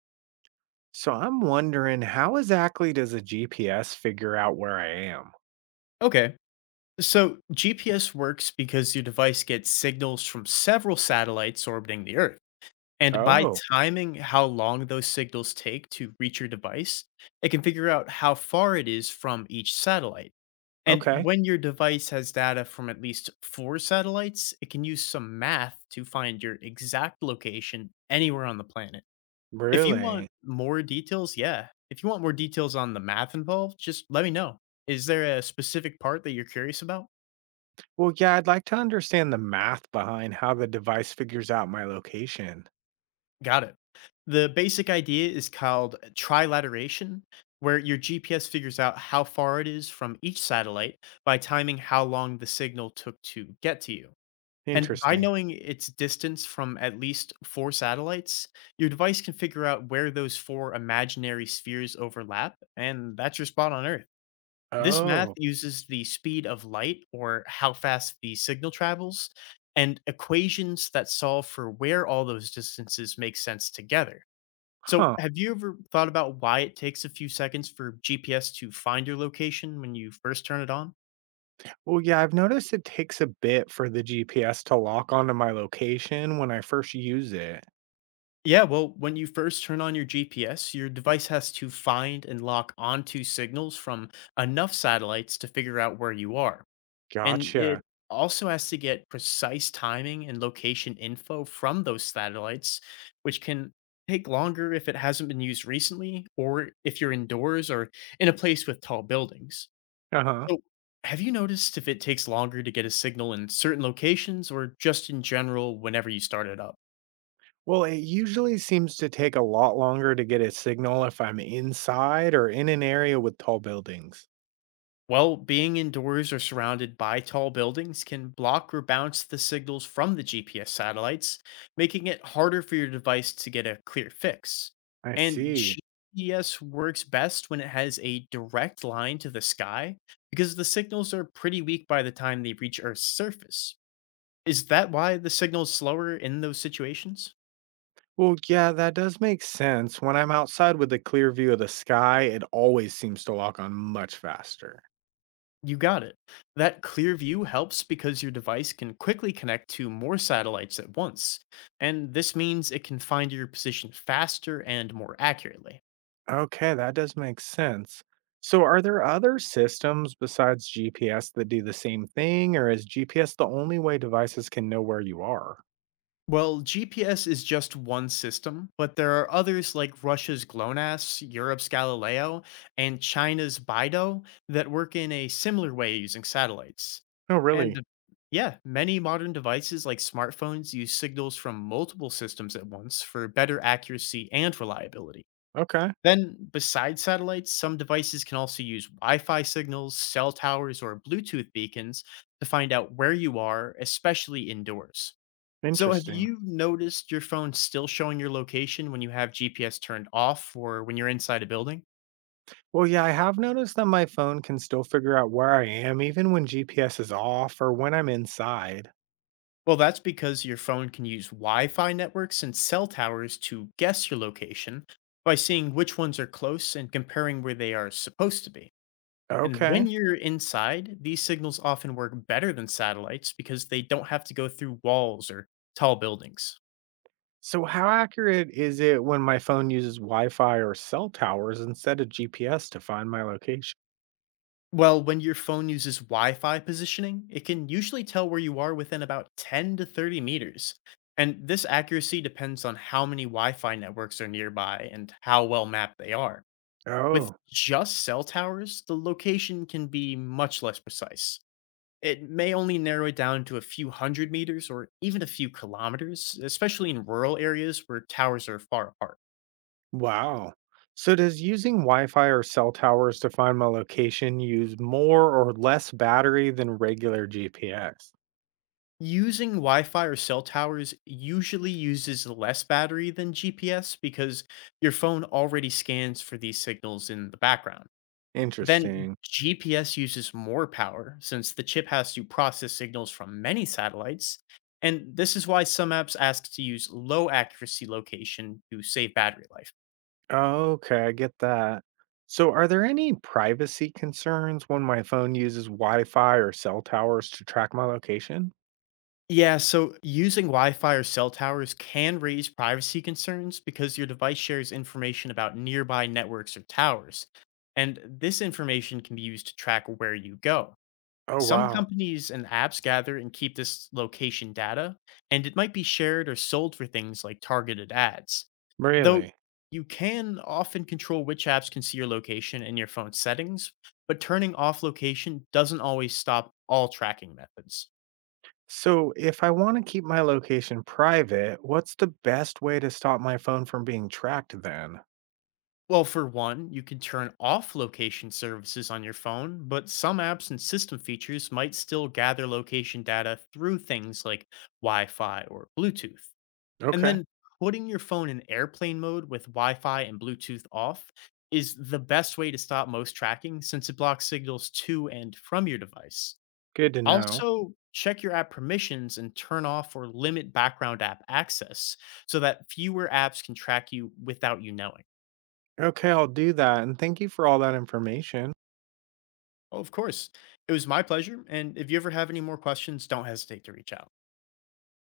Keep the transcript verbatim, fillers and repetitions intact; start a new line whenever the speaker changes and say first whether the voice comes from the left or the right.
right: So I'm wondering, how exactly does a G P S figure out where I am?
left: Okay. So G P S works because your device gets signals from several satellites orbiting the Earth. And by
right: Oh,
left: timing how long those signals take to reach your device, it can figure out how far it is from each satellite. And
right: okay.
left: when your device has data from at least four satellites, it can use some math to find your exact location anywhere on the planet. If you want
right: Really?
left: more details, yeah. If you want more details on the math involved, just let me know. Is there a specific part that you're curious about?
right: Well, yeah, I'd like to understand the math behind how the device figures out my location.
left: Got it. The basic idea is called uh, trilateration, where your G P S figures out how far it is from each satellite by timing how long the signal took to get to you. And by
right: Interesting.
left: knowing its distance from at least four satellites, your device can figure out where those four imaginary spheres overlap, and that's your spot on Earth. This math
right: Oh,
left: uses the speed of light, or how fast the signal travels, and equations that solve for where all those distances make sense together. So,
right: huh.
left: have you ever thought about why it takes a few seconds for G P S to find your location when you first turn it on?
right: Well, yeah, I've noticed it takes a bit for the G P S to lock onto my location when I first use it.
left: Yeah, well, when you first turn on your G P S, your device has to find and lock onto signals from enough satellites to figure out where you are. And it
right: Gotcha.
left: also has to get precise timing and location info from those satellites, which can take longer if it hasn't been used recently or if you're indoors or in a place with tall buildings.
right: Uh huh.
left: So, have you noticed if it takes longer to get a signal in certain locations or just in general whenever you start it up?
right: Well, it usually seems to take a lot longer to get a signal if I'm inside or in an area with tall buildings.
left: Well, being indoors or surrounded by tall buildings can block or bounce the signals from the G P S satellites, making it harder for your device to get a clear fix.
right: I
left: And
right: see.
left: G P S works best when it has a direct line to the sky because the signals are pretty weak by the time they reach Earth's surface. Is that why the signal's slower in those situations?
right: Well, yeah, that does make sense. When I'm outside with a clear view of the sky, it always seems to lock on much faster.
left: You got it. That clear view helps because your device can quickly connect to more satellites at once, and this means it can find your position faster and more accurately.
right: Okay, that does make sense. So, are there other systems besides G P S that do the same thing, or is G P S the only way devices can know where you are?
left: Well, G P S is just one system, but there are others like Russia's GLONASS, Europe's Galileo, and China's BeiDou that work in a similar way using satellites.
right: Oh,
left: And uh,
right: really?
left: yeah, many modern devices like smartphones use signals from multiple systems at once for better accuracy and reliability.
right: Okay,
left: Then, besides satellites, some devices can also use Wi Fi signals, cell towers, or Bluetooth beacons to find out where you are, especially indoors. So, have
right: interesting.
left: you noticed your phone still showing your location when you have G P S turned off or when you're inside a building?
right: Well, yeah, I have noticed that my phone can still figure out where I am even when G P S is off or when I'm inside.
left: Well, that's because your phone can use Wi Fi networks and cell towers to guess your location by seeing which ones are close and comparing where they are supposed to be. And when
right: Okay.
left: you're inside, these signals often work better than satellites because they don't have to go through walls or tall buildings.
right: So how accurate is it when my phone uses Wi-Fi or cell towers instead of G P S to find my location?
left: Well, when your phone uses Wi Fi positioning, it can usually tell where you are within about ten to thirty meters. And this accuracy depends on how many Wi Fi networks are nearby and how well mapped they are. With
right: Oh,
left: just cell towers, the location can be much less precise. It may only narrow it down to a few hundred meters or even a few kilometers, especially in rural areas where towers are far apart.
right: wow. So does using Wi-Fi or cell towers to find my location use more or less battery than regular G P S?
left: Using Wi Fi or cell towers usually uses less battery than G P S because your phone already scans for these signals in the background. Then
right: Interesting.
left: G P S uses more power since the chip has to process signals from many satellites. And this is why some apps ask to use low accuracy location to save battery life.
right: Okay, I get that. So are there any privacy concerns when my phone uses Wi-Fi or cell towers to track my location?
left: Yeah, so using Wi-Fi or cell towers can raise privacy concerns because your device shares information about nearby networks or towers. And this information can be used to track where you go.
right: Oh,
left: Some
right: wow.
left: companies and apps gather and keep this location data, and it might be shared or sold for things like targeted ads. Though
right: Really?
left: you can often control which apps can see your location in your phone settings, but turning off location doesn't always stop all tracking methods.
right: So, if I want to keep my location private, what's the best way to stop my phone from being tracked then?
left: Well, for one, you can turn off location services on your phone, but some apps and system features might still gather location data through things like Wi Fi or Bluetooth. And
right: Okay,
left: then putting your phone in airplane mode with Wi Fi and Bluetooth off is the best way to stop most tracking since it blocks signals to and from your device.
right: good to know.
left: Also, check your app permissions and turn off or limit background app access so that fewer apps can track you without you knowing.
right: Okay, I'll do that. And thank you for all that information.
left: Oh, of course. It was my pleasure. And if you ever have any more questions, don't hesitate to reach out.